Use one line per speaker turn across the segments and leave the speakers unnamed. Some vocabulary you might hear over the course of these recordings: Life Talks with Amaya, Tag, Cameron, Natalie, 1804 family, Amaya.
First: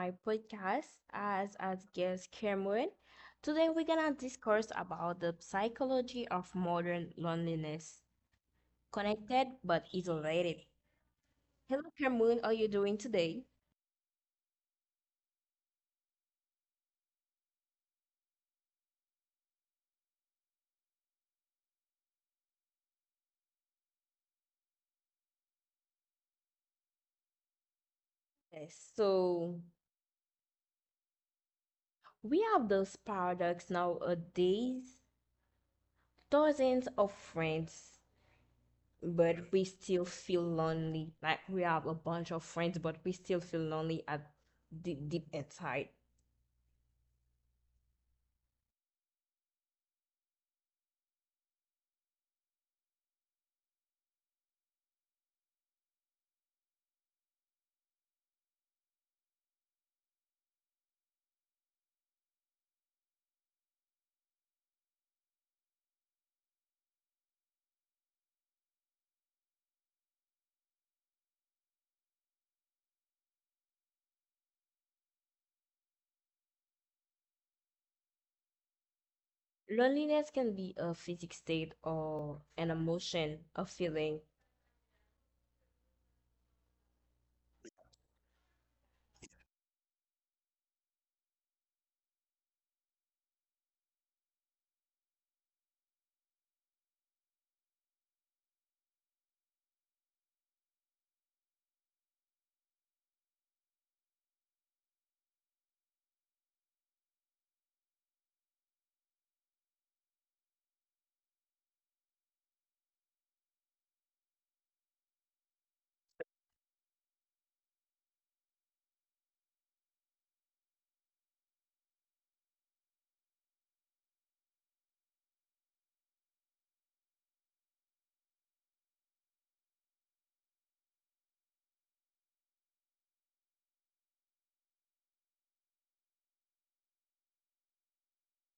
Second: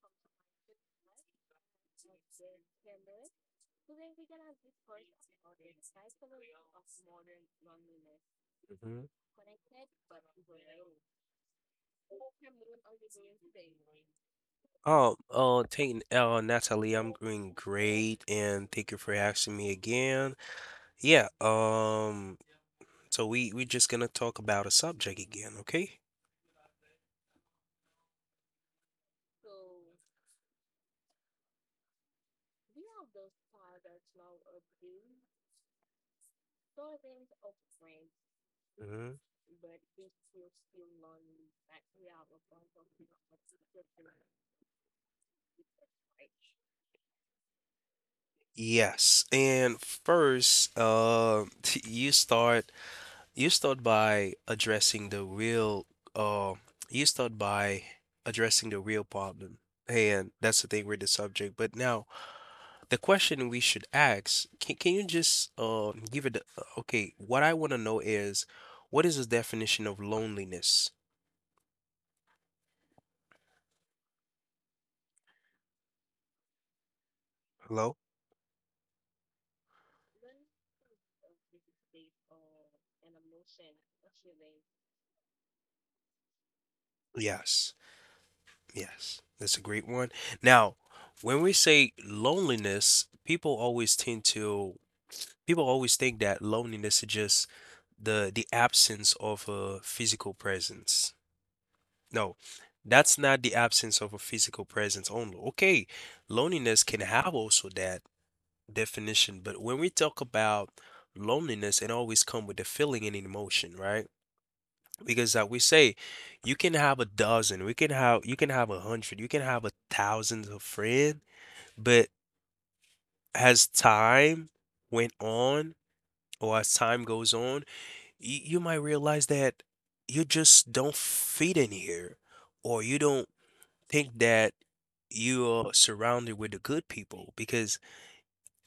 my podcast as guest Cameron. Today, we're gonna discuss about the psychology of modern loneliness,
Mhm.
connected but isolated. Hello, Cameron. How are you doing today?
Oh, taking Natalie, I'm doing great, and thank you for asking me again. Yeah, so we're just gonna talk about a subject again, okay?
Yes. So we have those paradox nowadays. Dozens of friends,
Hmm.
but we still feel lonely. Like we have a bunch of friends, but we still feel lonely at deep inside.
Yes, and first, you start You start by addressing the real uh you start by addressing the real problem. And that's the thing with the subject. But now the question we should ask, can you just okay, what I want to know is, what is the definition of loneliness? Hello?
Loneliness can be a physical state or an emotion, a feeling.
Yes. Yes. That's a great one. Now, when we say loneliness, people always think that loneliness is just the absence of a physical presence. No, that's not the absence of a physical presence only. Okay, loneliness can have also that definition, but when we talk about loneliness, it always come with a feeling and an emotion, right? Because like we say, you can have a dozen, we can have you can have a hundred, you can have a thousand of friends, but as time went on as time goes on, you might realize that you just don't fit in here, or you don't think that you are surrounded with the good people. Because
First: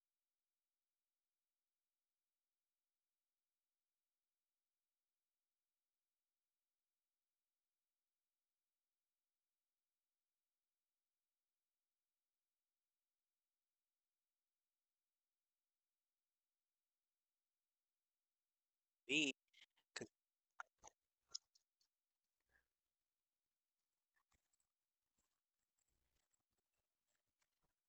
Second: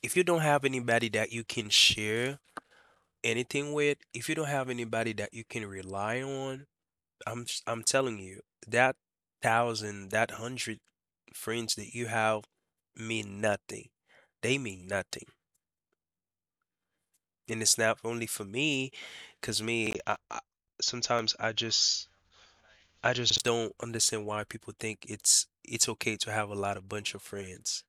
if you don't have anybody that you can share anything with, if you don't have anybody that you can rely on, I'm telling you, that thousand, that hundred friends that you have mean nothing. They mean nothing. And it's not only for me,
Me,
because me,
'cause.
I sometimes I just don't understand why people think it's okay to have a lot of bunch of friends.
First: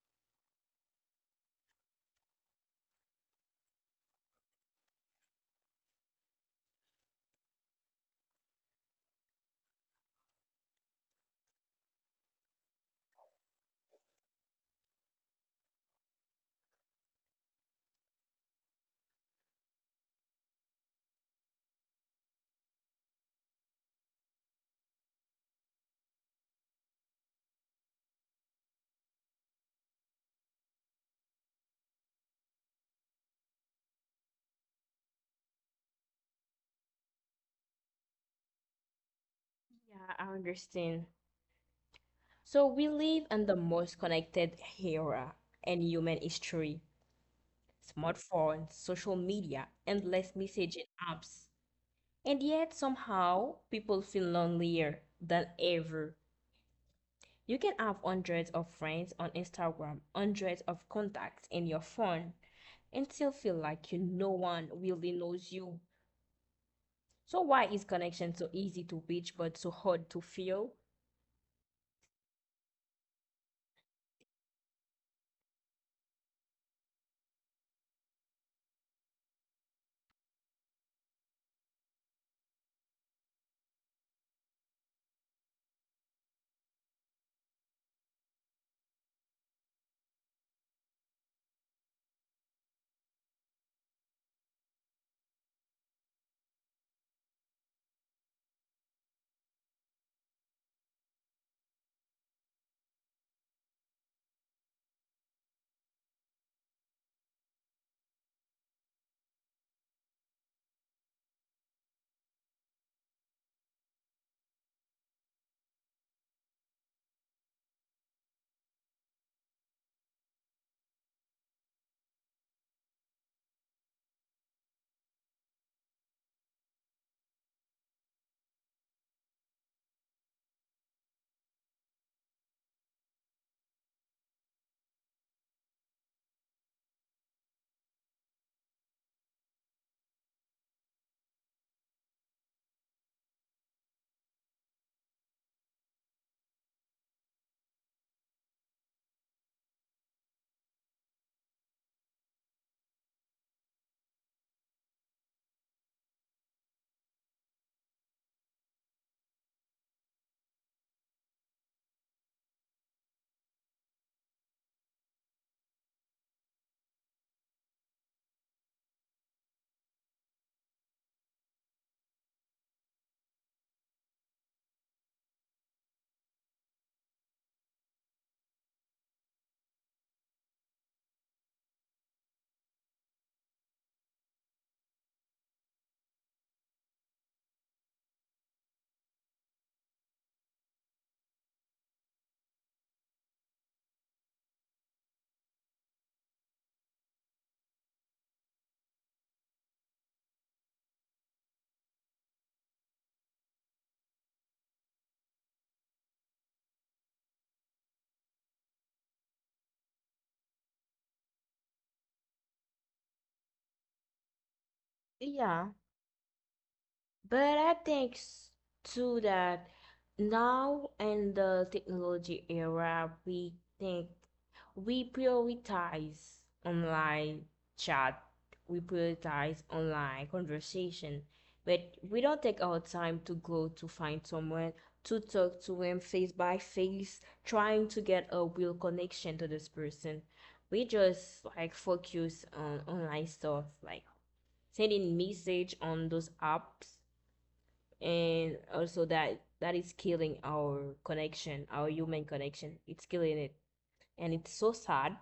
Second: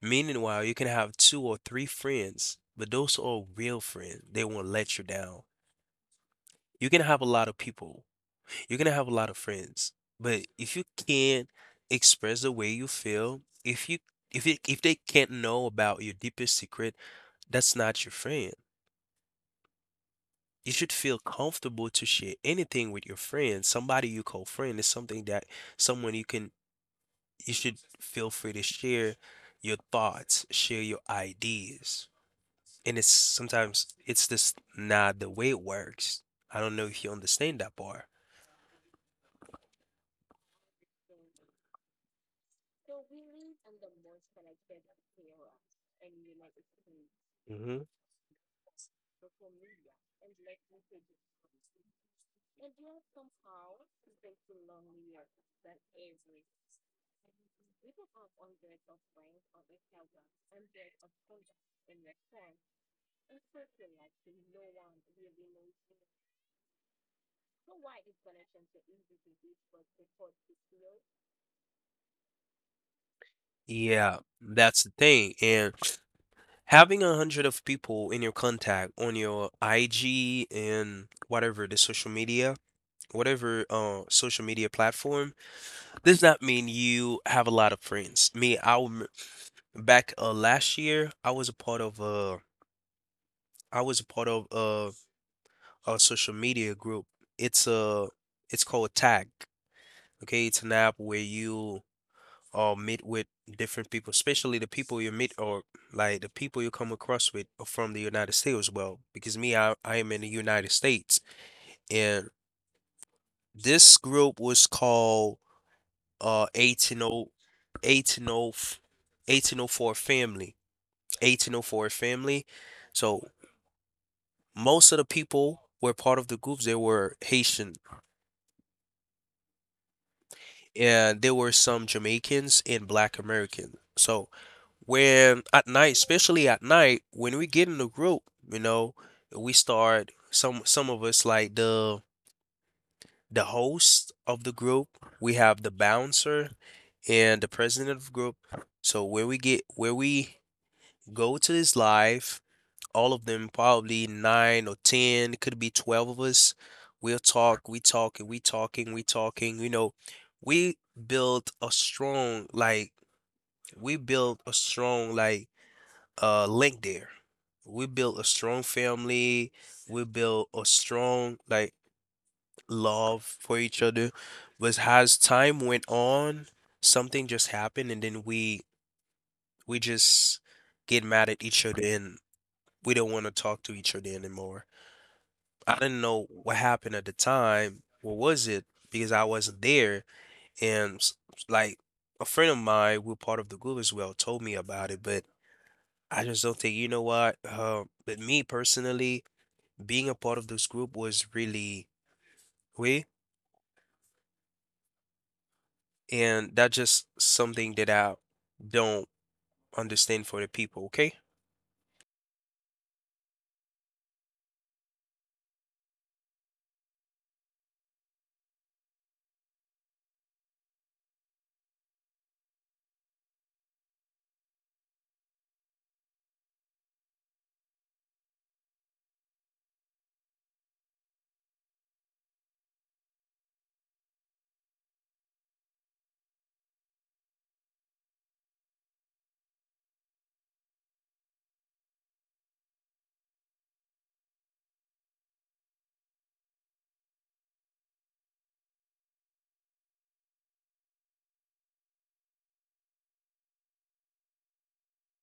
Meanwhile, you can have two or three friends, but those are real friends. They won't let you down. You can have a lot of people. You can have a lot of friends, but if you can't express the way you feel, if they can't know about your deepest secret, that's not your friend. You should feel comfortable to share anything with your friends. Somebody you call friend is something that someone you can you should feel free to share your thoughts, share your ideas. And it's sometimes it's just not the way it works. I don't know if you understand that part.
Yeah, I understand. So we live in the most connected era in human history.
Hmm.
Smartphones, social media, endless messaging apps. And yet somehow people feel lonelier than ever. You can have hundreds of friends on Instagram, hundreds of contacts in your phone, and still feel like you no one really knows you. So why is connection so easy to reach but so hard to feel?
Yeah, that's the thing. And having a hundred of people in your contact on your IG and whatever the social media, whatever social media platform, does not mean you have a lot of friends. Me, back last year, I was a part of a social media group. It's a it's called Tag. Okay, it's an app where you meet with different people, especially the people you meet or like the people you come across with are from the United States as well. Because me, I am in the United States, and this group was called eighteen o, eighteen o, eighteen o four family, 1804 family. So most of the people were part of the groups. They were Haitian, and there were some Jamaicans and Black Americans. So especially at night, when we get in the group, you know, we start some of us like the host of the group. We have the bouncer and the president of the group. So where we go to this live, all of them, probably nine or 10, could be 12 of us. We'll talk, we talking, we talking, we talking. You know, we built a strong, like, we built a strong, like, link there. We built a strong family. We built a strong, like, love for each other. But as time went on, something just happened, and then we just get mad at each other, and we don't want to talk to each other anymore. I didn't know what happened at the time. What was it? Because I wasn't there. And like a friend of mine, who part of the group as well, told me about it. But I just don't think, you know what? But me personally, being a part of this group was really way. And that's just something that I don't understand for the people. Okay.
Yeah, but I think too that now in the technology era, we think we prioritize online chat, we prioritize online conversation, but we don't take our time to go to find someone to talk to him face by face, trying to get a real connection to this person. We just like focus on online stuff, like sending message on those apps, and also that is killing our connection, our human connection. It's killing it, and it's so sad.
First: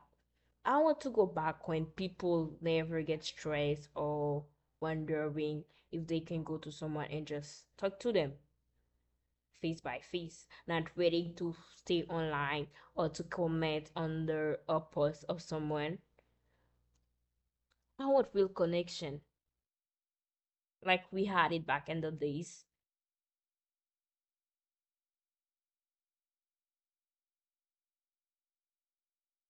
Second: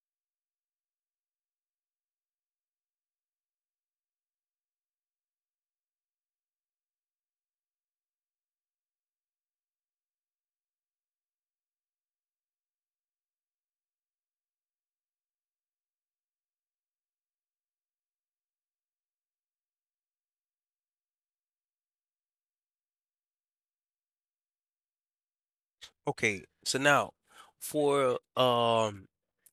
I want to go back when people never get stressed or wondering if they can go to someone and just talk to them face by face, not waiting to stay online or to comment under a post of someone. I want real connection like we had it back in the days.
Okay. So now for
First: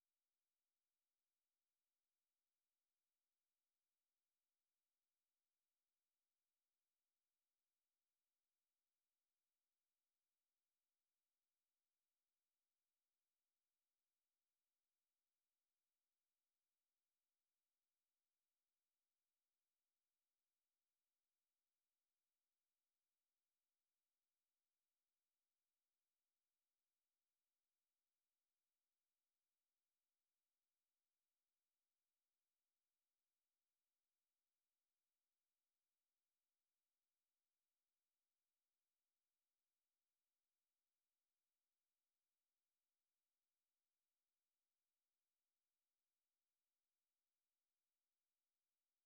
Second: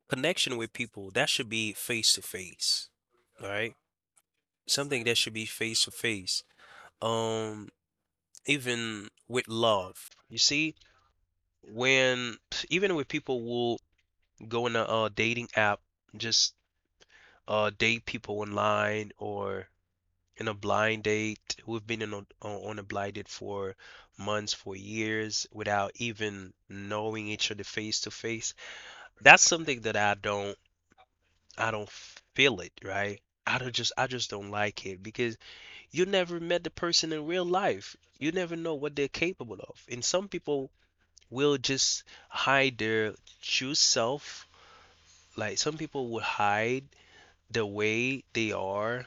connection with people, that should be face to face. All right. Something that should be face to face, um even with love, you see, when even with people will go in a dating app, just date people online, or in a blind date, who've been on a blind date for months, for years, without even knowing each other face to face. That's something that I don't feel it right. I just don't like it, because you never met the person in real life. You never know what they're capable of, and some people will just hide their true self. Like, some people would hide the way they are.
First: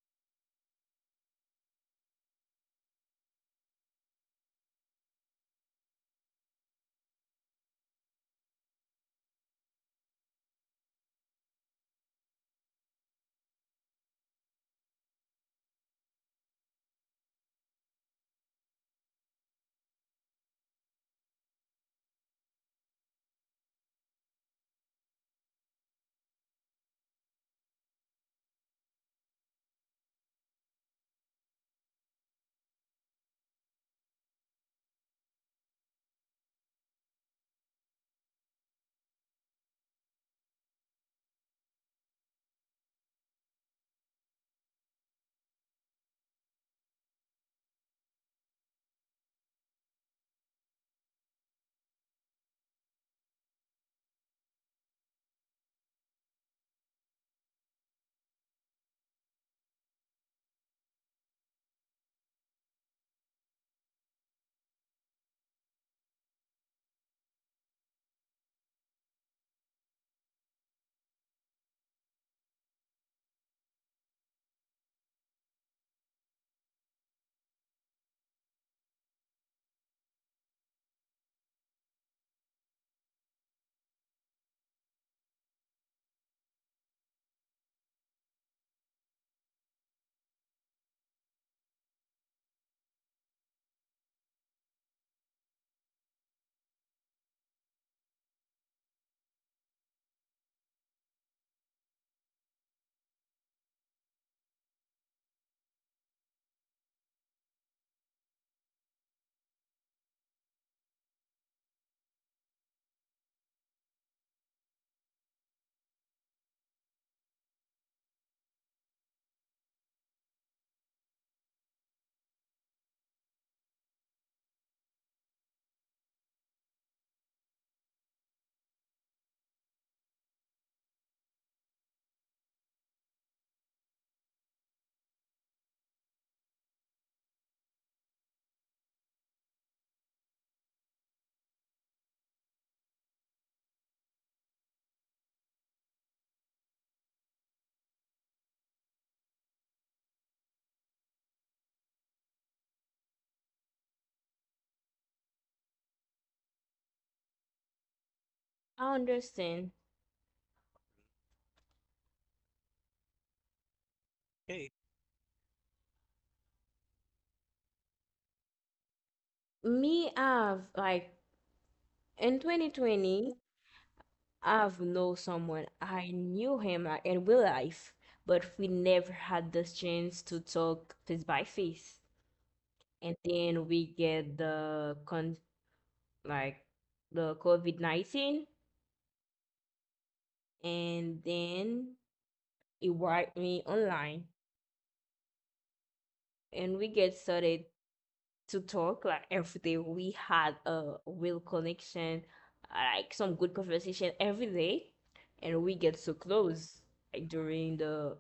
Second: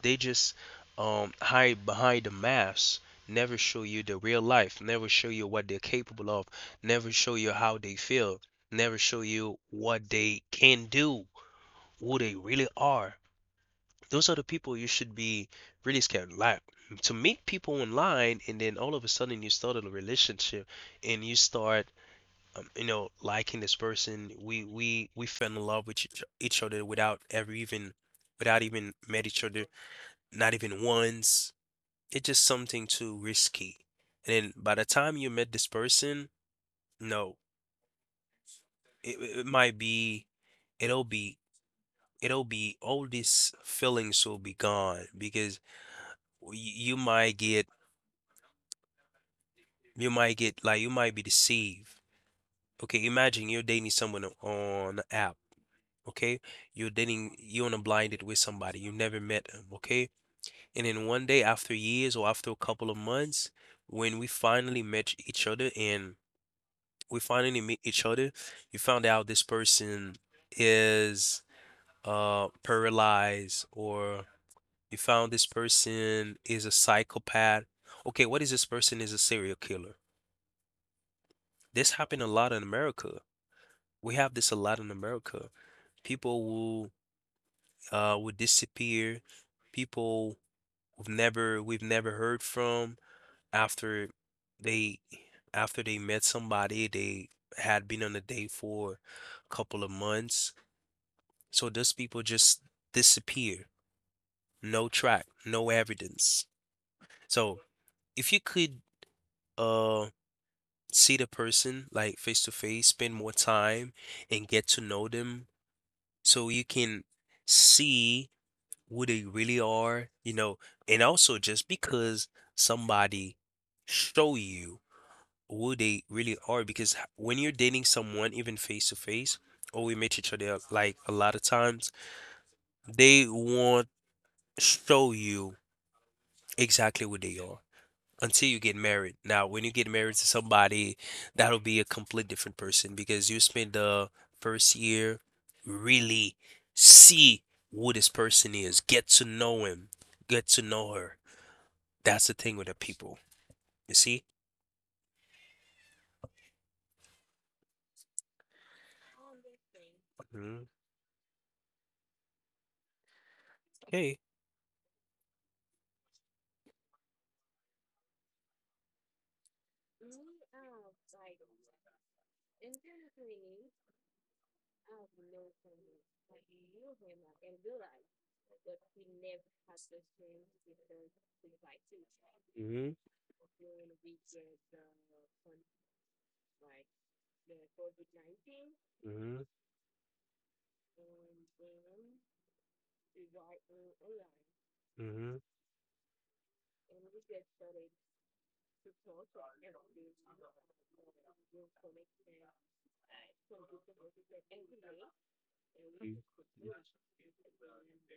They just hide behind the mask, never show you the real life, never show you what they're capable of, never show you how they feel, never show you what they can do, who they really are. Those are the people you should be really scared. Like, to meet people online, and then all of a sudden you start a relationship, and you start, liking this person, we fell in love with each other, without even met each other, not even once. It's just something too risky. And then by the time you met this person, no, it, it it might be it'll be it'll be, all these feelings will be gone. Because y- you might get you might be deceived. Okay, imagine you're dating someone on an app, okay? You're dating, you're on a blinded with somebody, you never met them, okay? And then one day, after years or after a couple of months, when we finally meet each other, you found out this person is paralyzed, or you found this person is a psychopath. Okay, what is this person is a serial killer? This happened a lot in America. We have this a lot in America. People will disappear. People we've never heard from, after they met somebody they had been on a date for a couple of months. So those people just disappear. No track, no evidence. So if you could uh see the person like face to face, spend more time and get to know them, so you can see who they really are, and also, just because somebody show you who they really are, because when you're dating someone even face to face, or we meet each other, like, a lot of times, they won't show you exactly what they are, until you get married. Now when you get married to somebody, that'll be a complete different person, because you spend the first year really see who this person is, get to know him, get to know her. That's the thing with the people, you see.
I understand.
Mhm. Okay.
Okay. Me, I've like, in 2020, I've known someone. I knew him in real life, but we never had the chance to talk face by face.
Hmm.
And then we get the con, like the COVID-19,
Hmm.
and then it wiped me online.
Hmm.
And we get started to talk like every day. We had a real connection, like some good conversation every day, and we get so close like during the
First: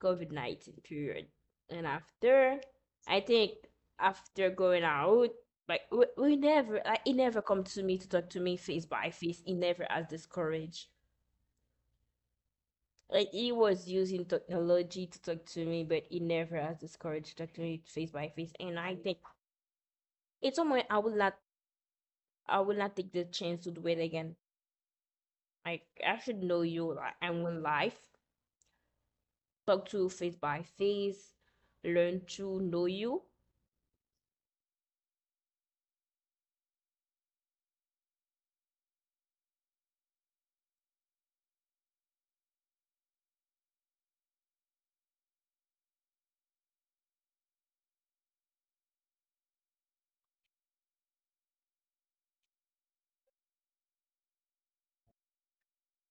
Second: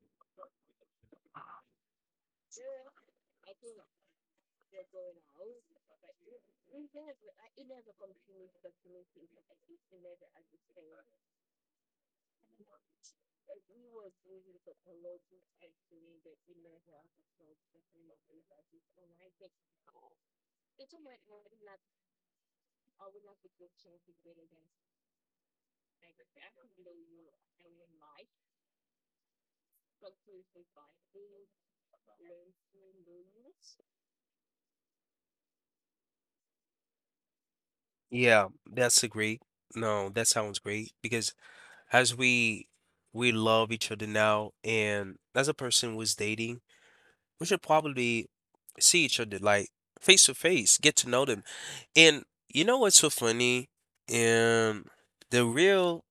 COVID-19 period. And after, I think after going out, like we never, like he never come to me to talk to me face by face. He never has this courage. Like he was using technology to talk to me, but he never has this courage to talk to me face by face. And I think it's somewhere I will not take the chance to do it again. Like I should know you, like I'm in life, talk to you face by face, learn to know you.
Yeah, that's a great. No, that sounds great, because as we love each other now, and as a person who's dating, we should probably see each other like face to face, get to know them. And you know what's so funny? And the real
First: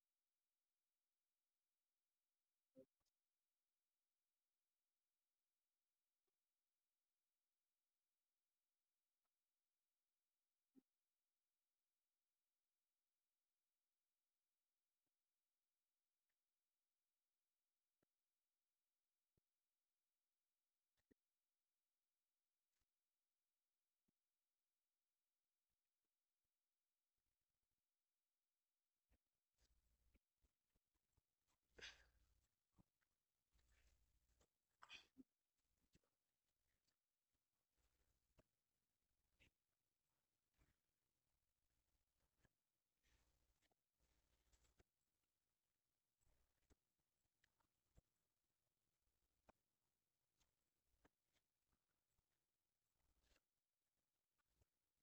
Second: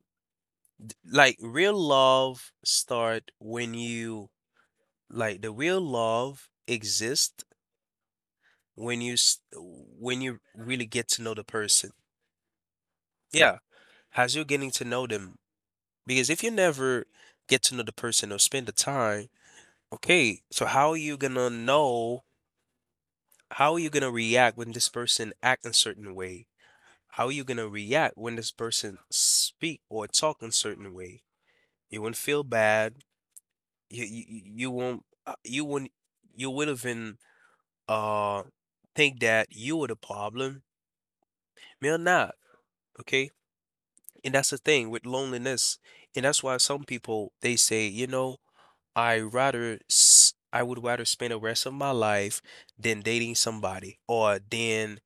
like real love start when you like the real love exists when you really get to know the person. Yeah. As you're getting to know them. Because if you never get to know the person or spend the time, okay, so how are you gonna know? How are you gonna react when this person act in certain way? How are you gonna react when this person speak or talk in certain way? You will not feel bad. You won't you will not you would have been uh think that you were the problem. Me or not, okay? And that's the thing with loneliness. And that's why some people they say, I would rather spend the rest of my life than dating somebody, or than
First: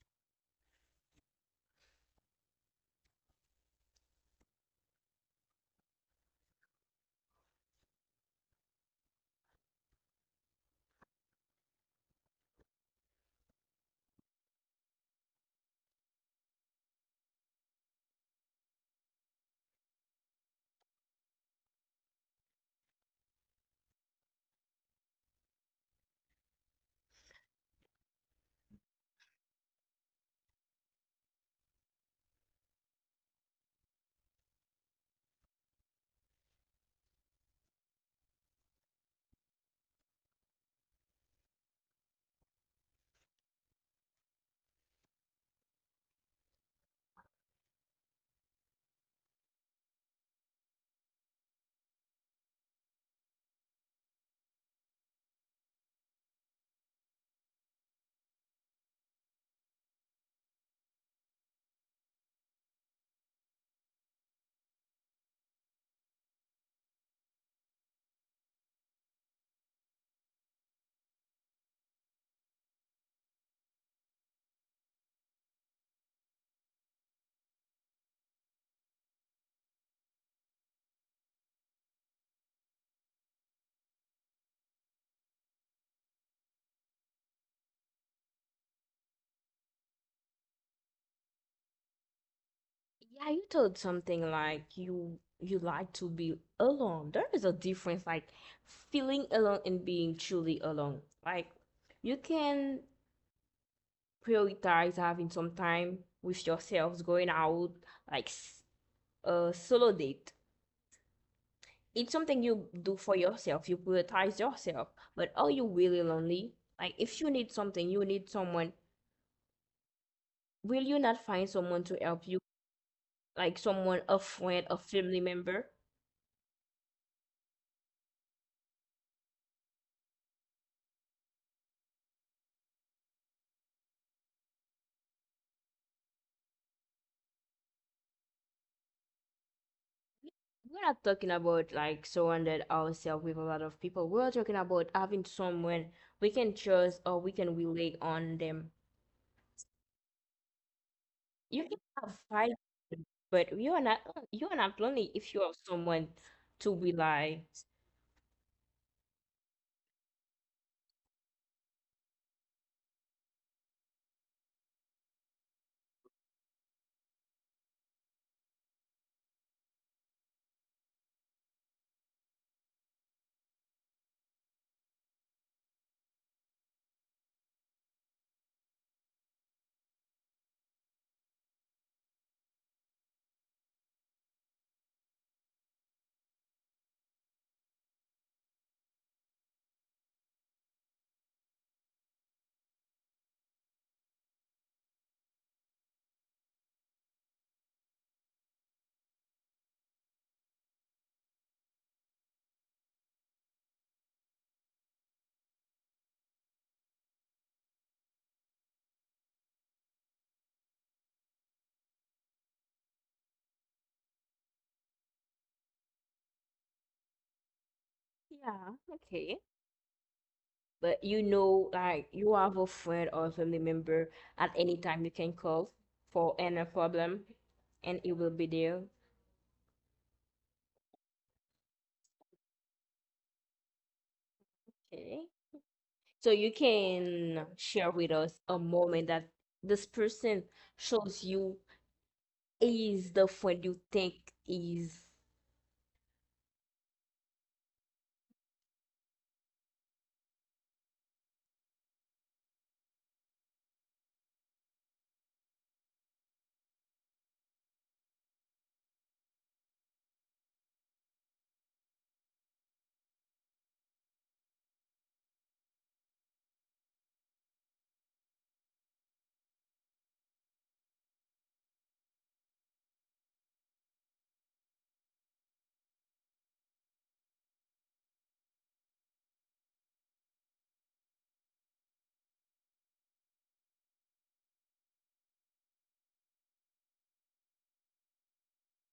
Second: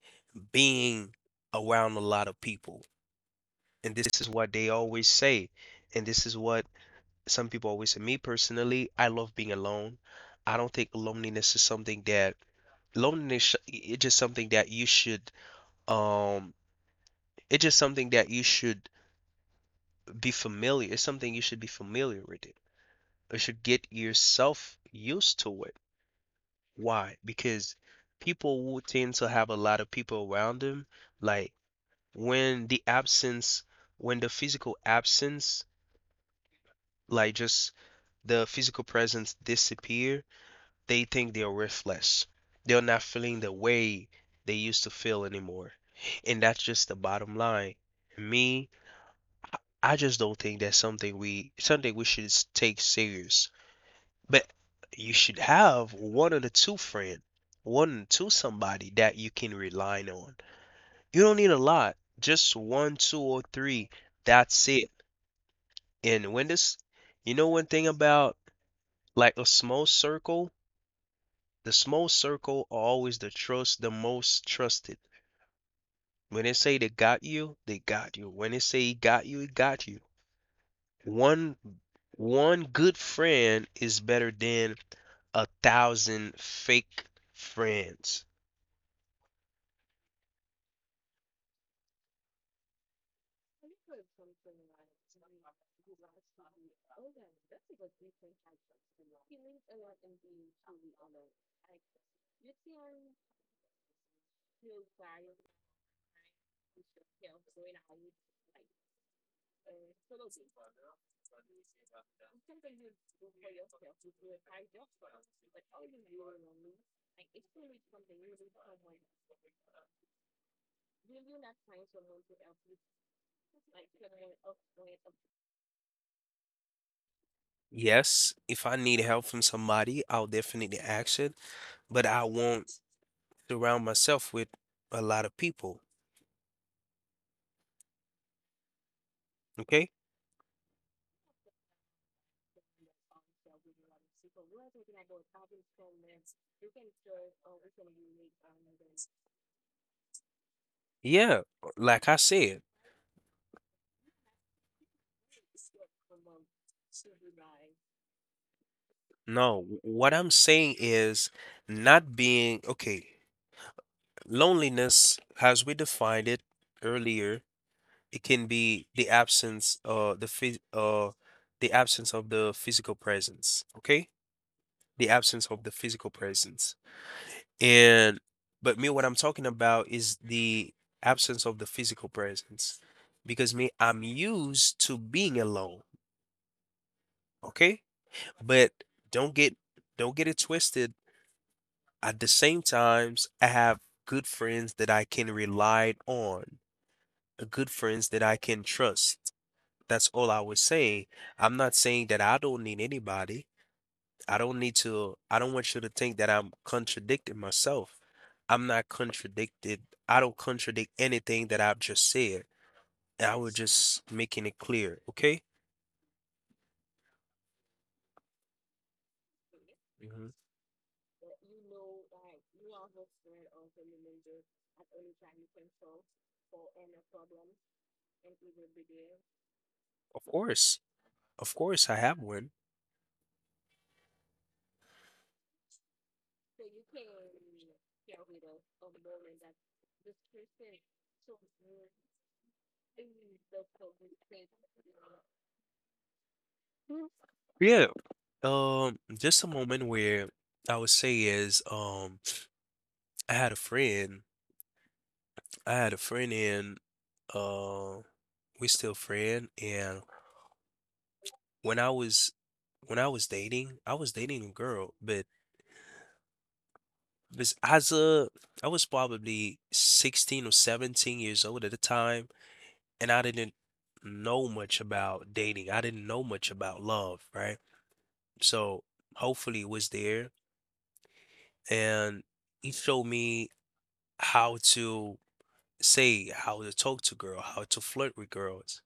being around a lot of people. And this is what they always say. And this is what some people always say. Me personally, I love being alone. I don't think loneliness is something that loneliness sh- um it's just something that you should be familiar. It's something you should be familiar with it. You should get yourself used to it. Why? Because people will tend to have a lot of people around them. Like when when the physical absence, like just the physical presence disappear, they think they're worthless. They're not feeling the way they used to feel anymore. And that's just the bottom line. Me, I just don't think that's something we should take serious. But you should have one of the two friend, one or two somebody that you can rely on. You don't need a lot, just one, two, or three. That's it. And when this, one thing about like a small circle, the small circle are always the trust, the most trusted. When they say they got you, they got you. When they say he got you, he got you. One, one good friend is better than a thousand fake friends.
Yeah, you told something like you like to be alone. There is a difference like feeling alone and being truly alone. Like you can prioritize having some time with yourselves, going out, like a solo date. It's something you do for yourself. You prioritize yourself. But are you really lonely? Like if you need something, you need someone, will you not find someone to help you? Like someone, a friend, a family member?
Yes, if I need help from somebody, I'll definitely ask it, but I won't surround myself with a lot of people. Okay?
We're not talking about like surrounded ourselves with a lot of people. We're talking about having someone we can trust or we can rely on them.
Yeah,
You can
like
have
I
five,
said,
but you are not lonely if you have someone to rely.
no, what I'm saying is not being okay. Loneliness, as we defined it earlier, it can be the absence the phys the absence of the physical presence. Okay? The absence of the physical presence. And but me, what I'm talking about is the absence of the physical presence. Because me, I'm used to being alone, okay? But don't get don't get it twisted. At the same times, I have good friends that I can rely on, good friends that I can trust. That's all I was saying. I'm not saying that I don't need anybody. I don't want you to think that I'm contradicting myself. I'm not contradicted. I don't contradict anything that I've just said. I was just making it clear, okay?
Yeah, okay.
Mhm.
But you know, like you have a friend or a family member at any time you can call for any problem, and it will be there.
Of course. Of course, I have one.
Okay. So you can share with us a moment that this person shows you is the friend you think is.
Yeah. Just a moment where I would say is, I had a friend I had a friend and uh we still friend and when I was when I was dating a girl, but this as a I was probably 16 or 17 years old at the time and I didn't know much about dating. I didn't know much about love, right? So hopefully it was there and he showed me how to say how to talk to girl, how to flirt with girls.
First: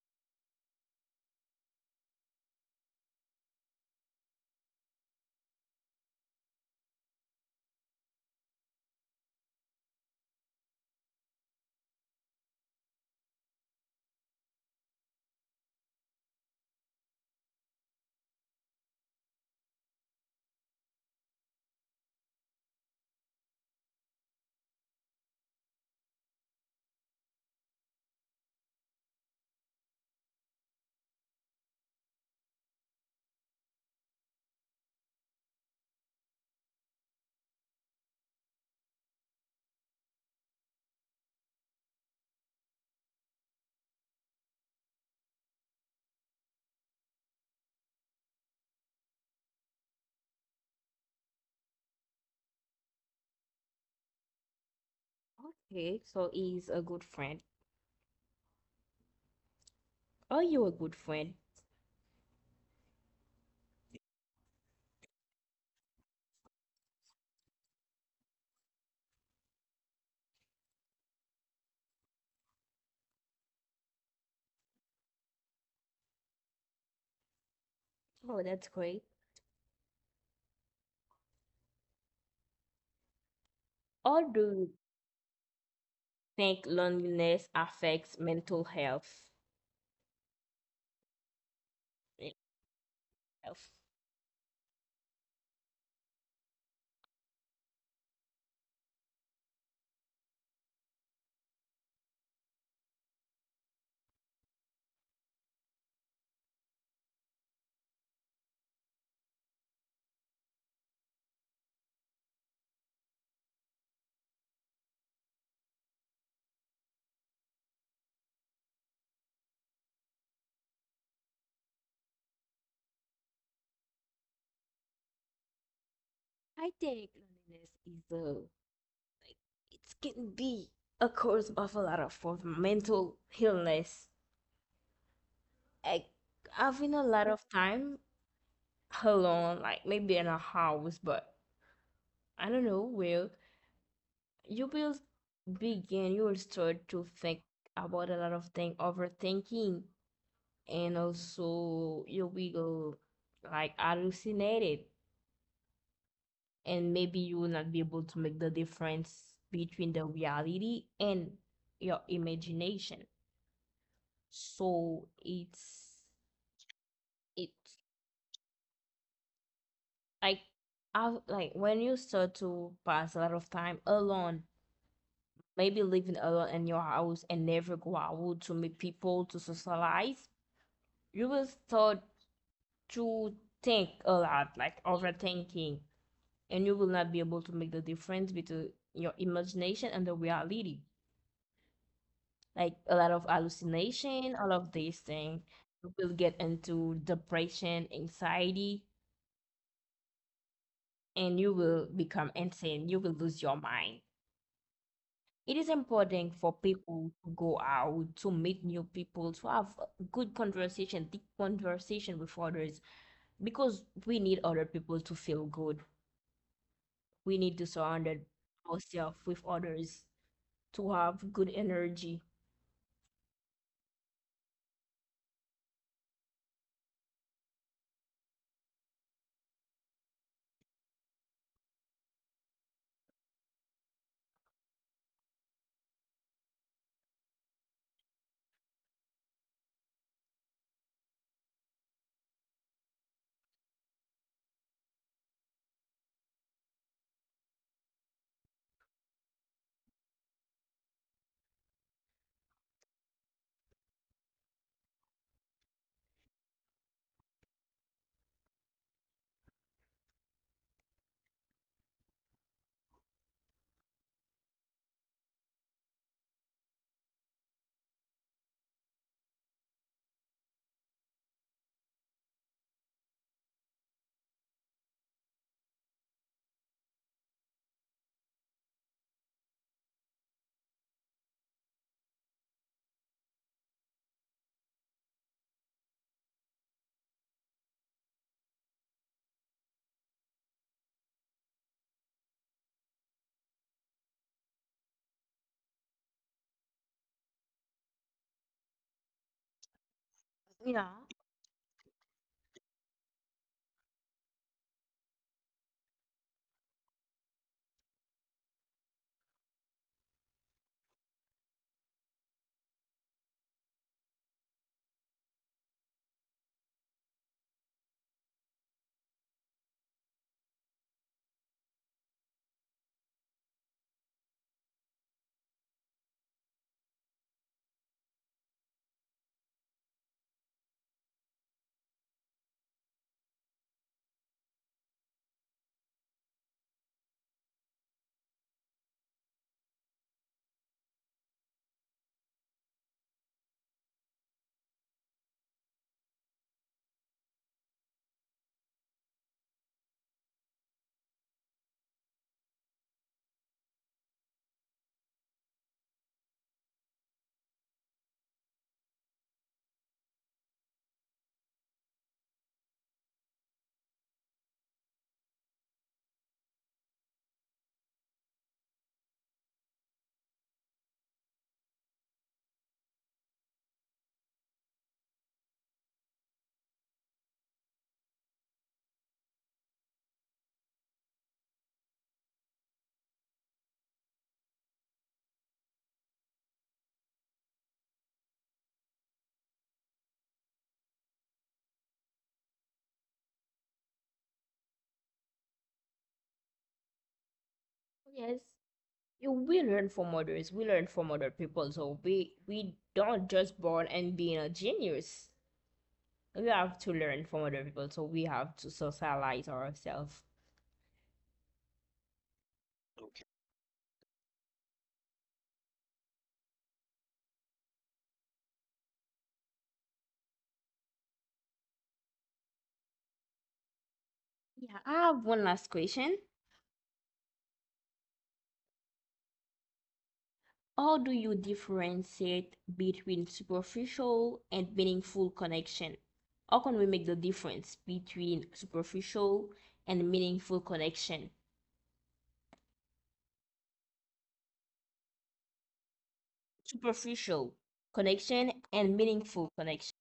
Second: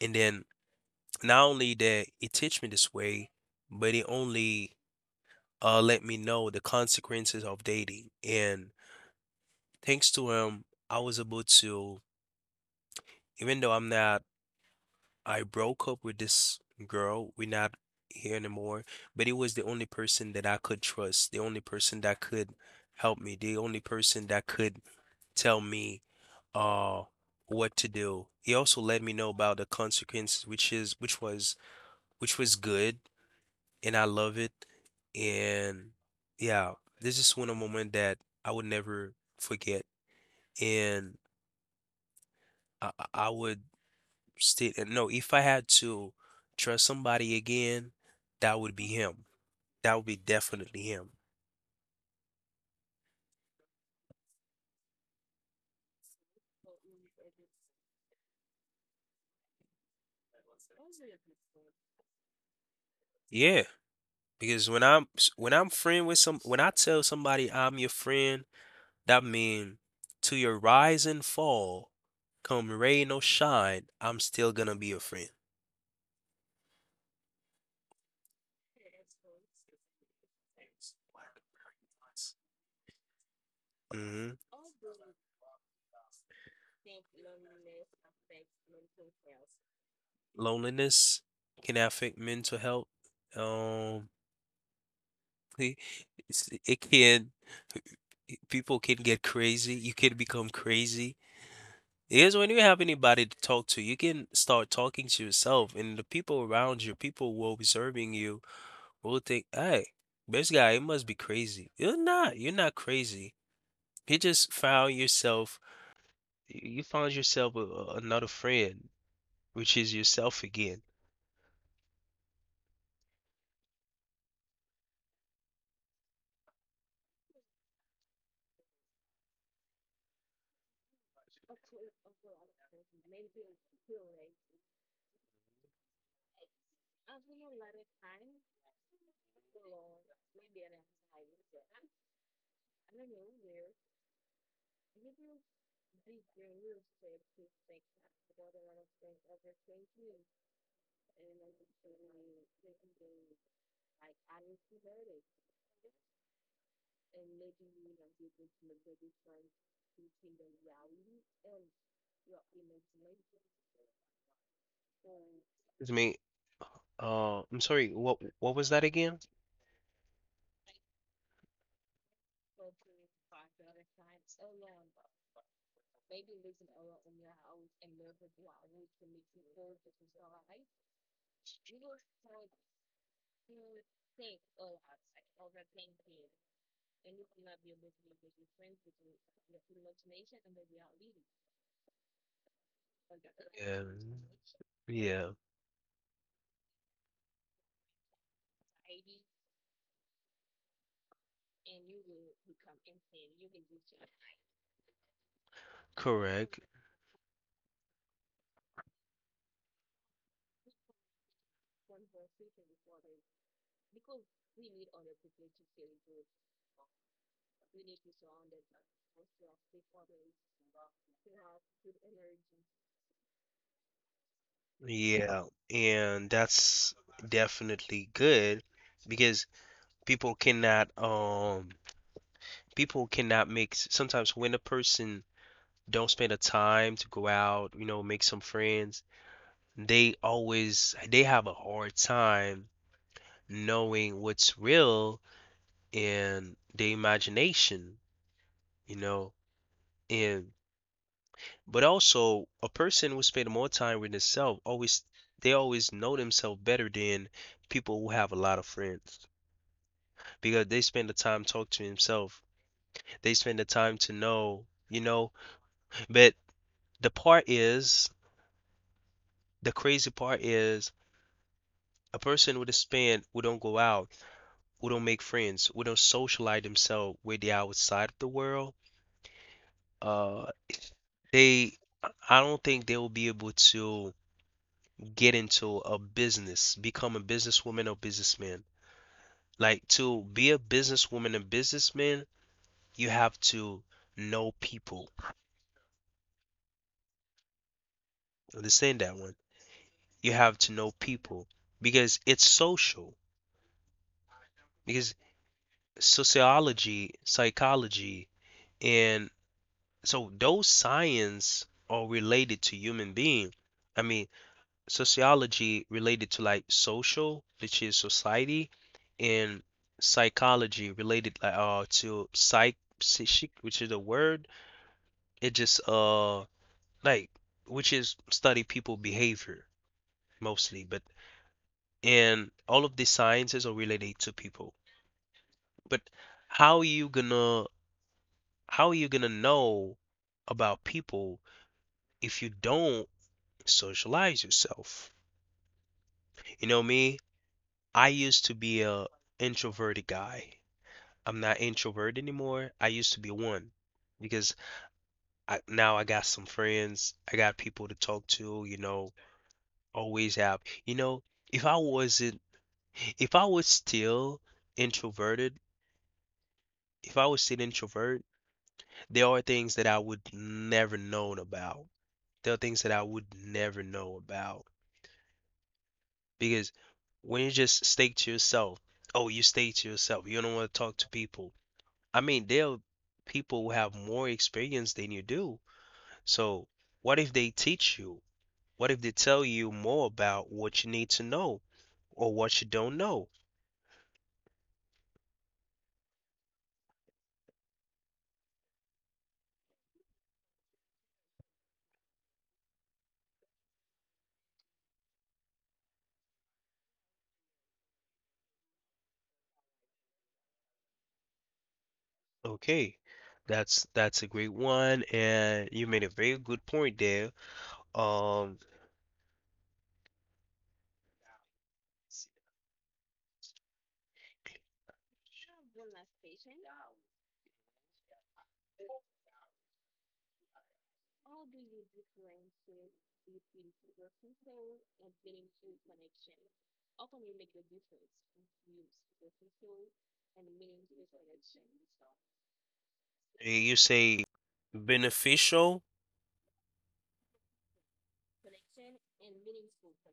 And then not only that it teach me this way, but it only let me know the consequences of dating. And thanks to him, I was able to, even though I'm not, I broke up with this girl, we're not here anymore, but it was the only person that I could trust, the only person that could help me, the only person that could tell me uh what to do. He also let me know about the consequences, which was good and I love it. And yeah, this is one a moment that I would never forget. And I would state and no, if I had to trust somebody again, that would be him. That would be definitely him.
Okay, so is a good friend. Are you a good friend?
Yeah, because when when I'm friend with some when I tell somebody I'm your friend, that mean to your rise and fall, come rain or shine, I'm still gonna be your friend.
Oh, that's great. Or do
Hmm.
you think loneliness affects mental health?
Loneliness can affect
Eh,
mental health.
health?
Um, it, it can, people can get crazy. You can become crazy. Because when you have anybody to talk to, you can start talking to yourself, and the people around you, people who are observing you, will think, "Hey, this guy, he must be crazy." You're not. You're not crazy. You just found yourself. You found yourself another friend. Which is yourself again.
I think loneliness is a, it can be a cause of a lot of form of mental illness. Like having a lot of time alone, like maybe in a house, but I don't know, where you will begin, you will start to think about a lot of things, overthinking, and also you will like hallucinated, and maybe you will not be able to make the difference between the reality and your imagination. So
It's me.
it's
I'm sorry. What was that again?
like I like when you start to pass a lot of time alone, maybe living alone in your house and never go out to meet people to socialize, you will start to think a lot, like overthinking, and you will not be able to make the difference between your imagination and the reality. Like a lot of
Yeah.
hallucination, all of these things.
Yeah,
You will get into depression, anxiety, and you will become insane. You will lose your mind. It is important for
correct.
people to go out, to meet new people, to have a good conversation, deep conversation with others, because we need other people to feel good. We need to surround ourselves with others to have good energy.
Yeah, and that's definitely good because people cannot um people cannot sometimes when a person don't spend the time to go out, you know, make some friends, they have a hard time knowing what's real in the imagination, you know. And. But also, a person who spend more time with themselves always they always know themselves better than people who have a lot of friends because they spend the time talk to themselves. They spend the time to know, you know. But the part is, the crazy part is, a person with a spend who don't go out, who don't make friends, who don't socialize themselves with the outside of the world. Uh, they, I don't think they will be able to get into a business, become a businesswoman or businessman. Like to be a businesswoman and businessman, you have to know people. Understand that one. You have to know
Yeah.
people because it's social. Because sociology, psychology, and so those science are related to human being. I mean, sociology related to like social, which is society, and psychology related like to psychic, which is a word. It just like Which is study people behavior mostly, but and all of the sciences are related to people. But how you gonna how you gonna know about people if you don't socialize yourself? You know me, I used to be a introverted guy. I'm not introverted anymore. I used to be one because now I got some friends. I got people to talk to, you know, always have. You know, if I wasn't if I was still introverted, if I was still introvert, there are things that I would never known about. There are things that I would never know about because when you just stay to yourself, oh, you stay to yourself. You don't want to talk to people. I mean, there are people who have more experience than you do. So what if they teach you? What if they tell you more about what you need to know or what you don't know?
Yes, you we learn from others. We learn from other people. So we don't just born and being a genius. We have to learn from other people. So we have to socialize ourselves.
Okay, that's a great one, and you made a very good point there. Um,
Yeah, I have one last question. How do you differentiate between superficial and meaningful connection? How can we make the difference between superficial and meaningful connection?
you say beneficial.
Superficial connection and meaningful connection.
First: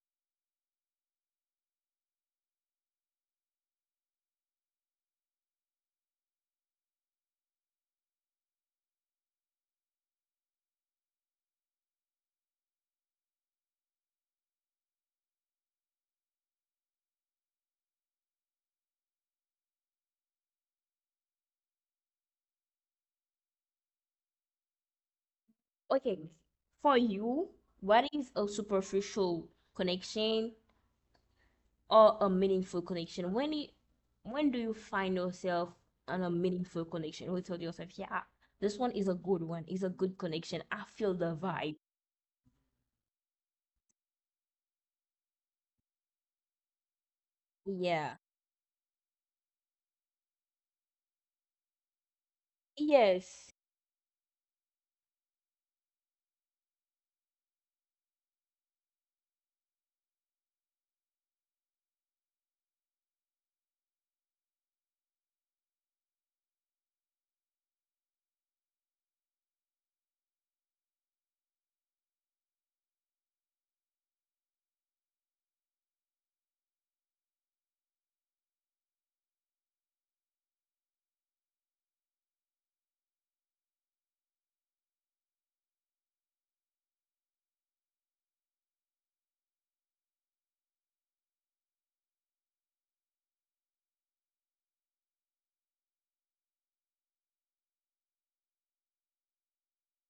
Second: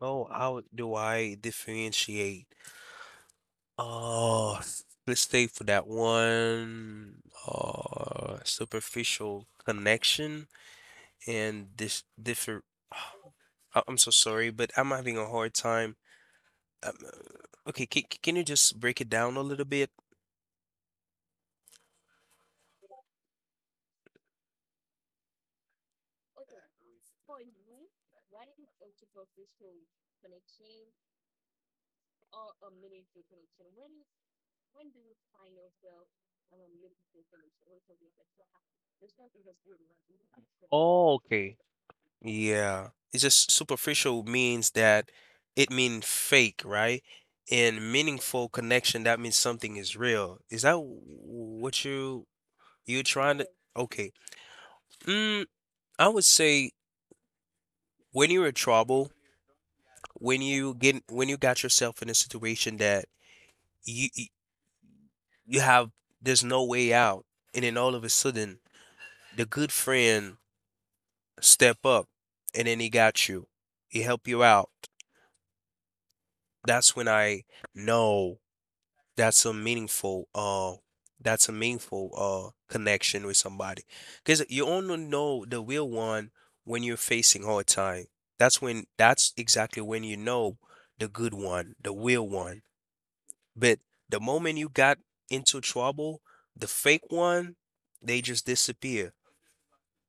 Oh, how do I differentiate? Oh, let's stay for that one. Superficial connection and this differ. I'm so sorry, but I'm having a hard time. Okay, can you just break it down a little bit?
Okay, for you, what is a superficial connection or a meaningful connection? When do you find yourself on a meaningful connection? We told yourself, yeah, this one is a good one. It's a good connection. I feel
Oh,
the
okay.
vibe.
Yeah, it's just superficial means that it mean fake, right? And
Yeah.
meaningful connection, that means something is real. Is that what you trying to?
Yes.
Okay. Mm, I would say when you're in trouble, when you get when you got yourself in a situation that you you you have there's no way out, and then all of a sudden the good friend step up, and then he got you, he help you out. That's when I know. that's a meaningful uh that's a meaningful connection with somebody because you only know the real one when you're facing hard time, that's when, that's exactly when you know the good one, the real one. But the moment you got into trouble, the fake one, they just disappear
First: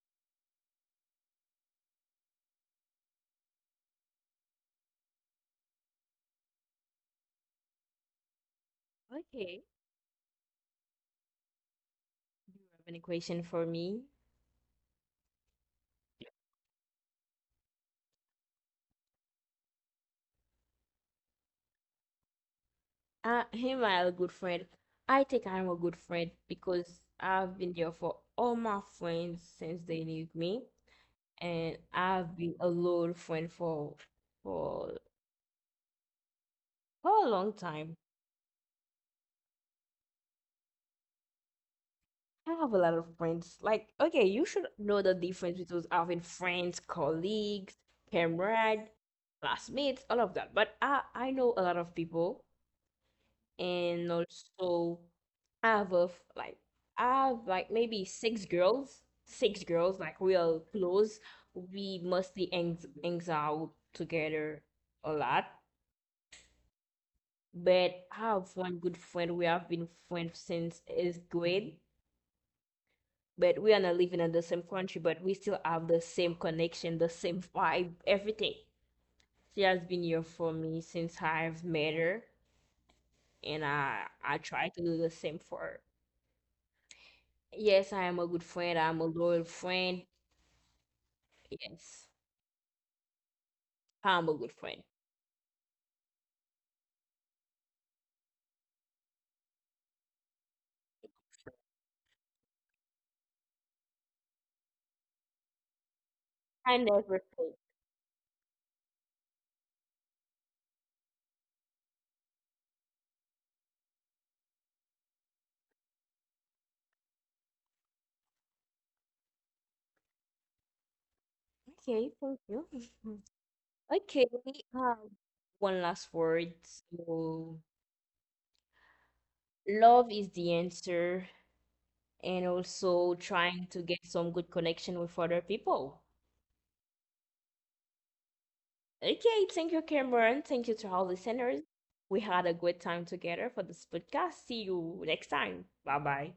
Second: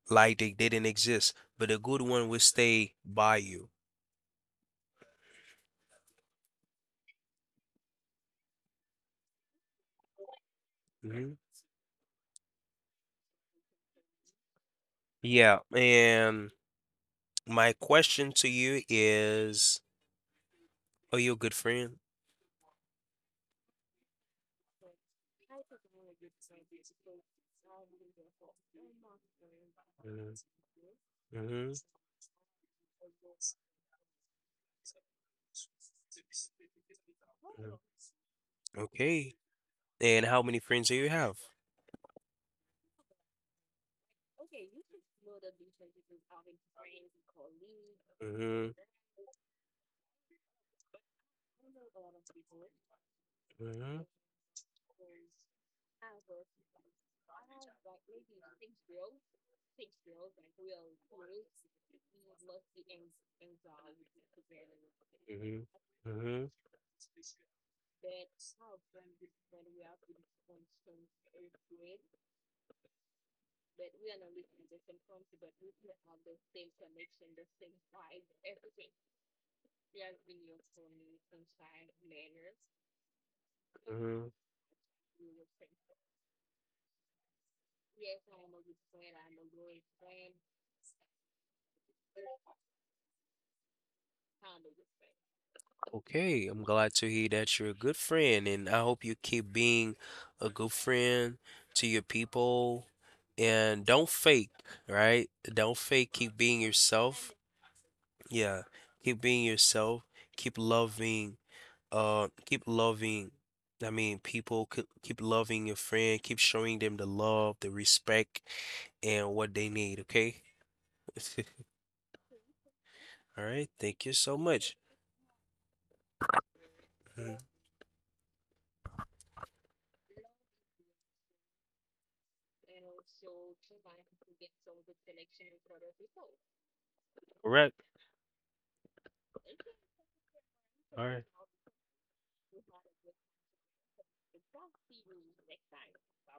like they didn't exist, but the good one will stay by you.
Okay.
Mhm.
Do you have any question for me?
Yeah, and my question to you is, are you a good friend?
Him, I'm a good friend. I think I'm a good friend because I've been there for all my friends since they knew
Mhm.
me,
Mhm.
and I've been a loyal friend for
Mhm.
for a long time.
Okay. And how many friends do you have?
I have a lot of friends. Like, okay, you should know the difference between having friends, colleagues,
Mhm.
comrade, classmates, all of that. But I know a lot of people.
Mhm.
And also I have a like I have like maybe six girls like we are close. We mostly hangs out together a lot.
Mhm. Mhm.
But I have one good friend. We have been friends since eighth grade. But we are not living in the same country, but we still have the same connection, the same vibe, everything. She has been here for me since I've met her, and I
Mhm.
I try to do the same for her. Yes, I am a good friend. I'm a loyal friend. Yes, I'm a good friend.
Okay, I'm glad to hear that you're a good friend, and I hope you keep being a good friend to your people. And don't fake, right? Don't fake. Keep being
I never
yourself.
fail.
Yeah, keep being yourself, keep loving, keep loving, I mean, people, keep loving your friend, keep showing them the love, the respect, and what they need, okay?
Okay, thank you.
All right, thank you
Okay,
so much.
um, one last word.
Mhm.
So, love is the answer, and also trying to get some good connection with other people. Okay, thank you, Cameron. Thank you to
All
all
right.
listeners. We had a good time together for this podcast. See you next time. Bye bye.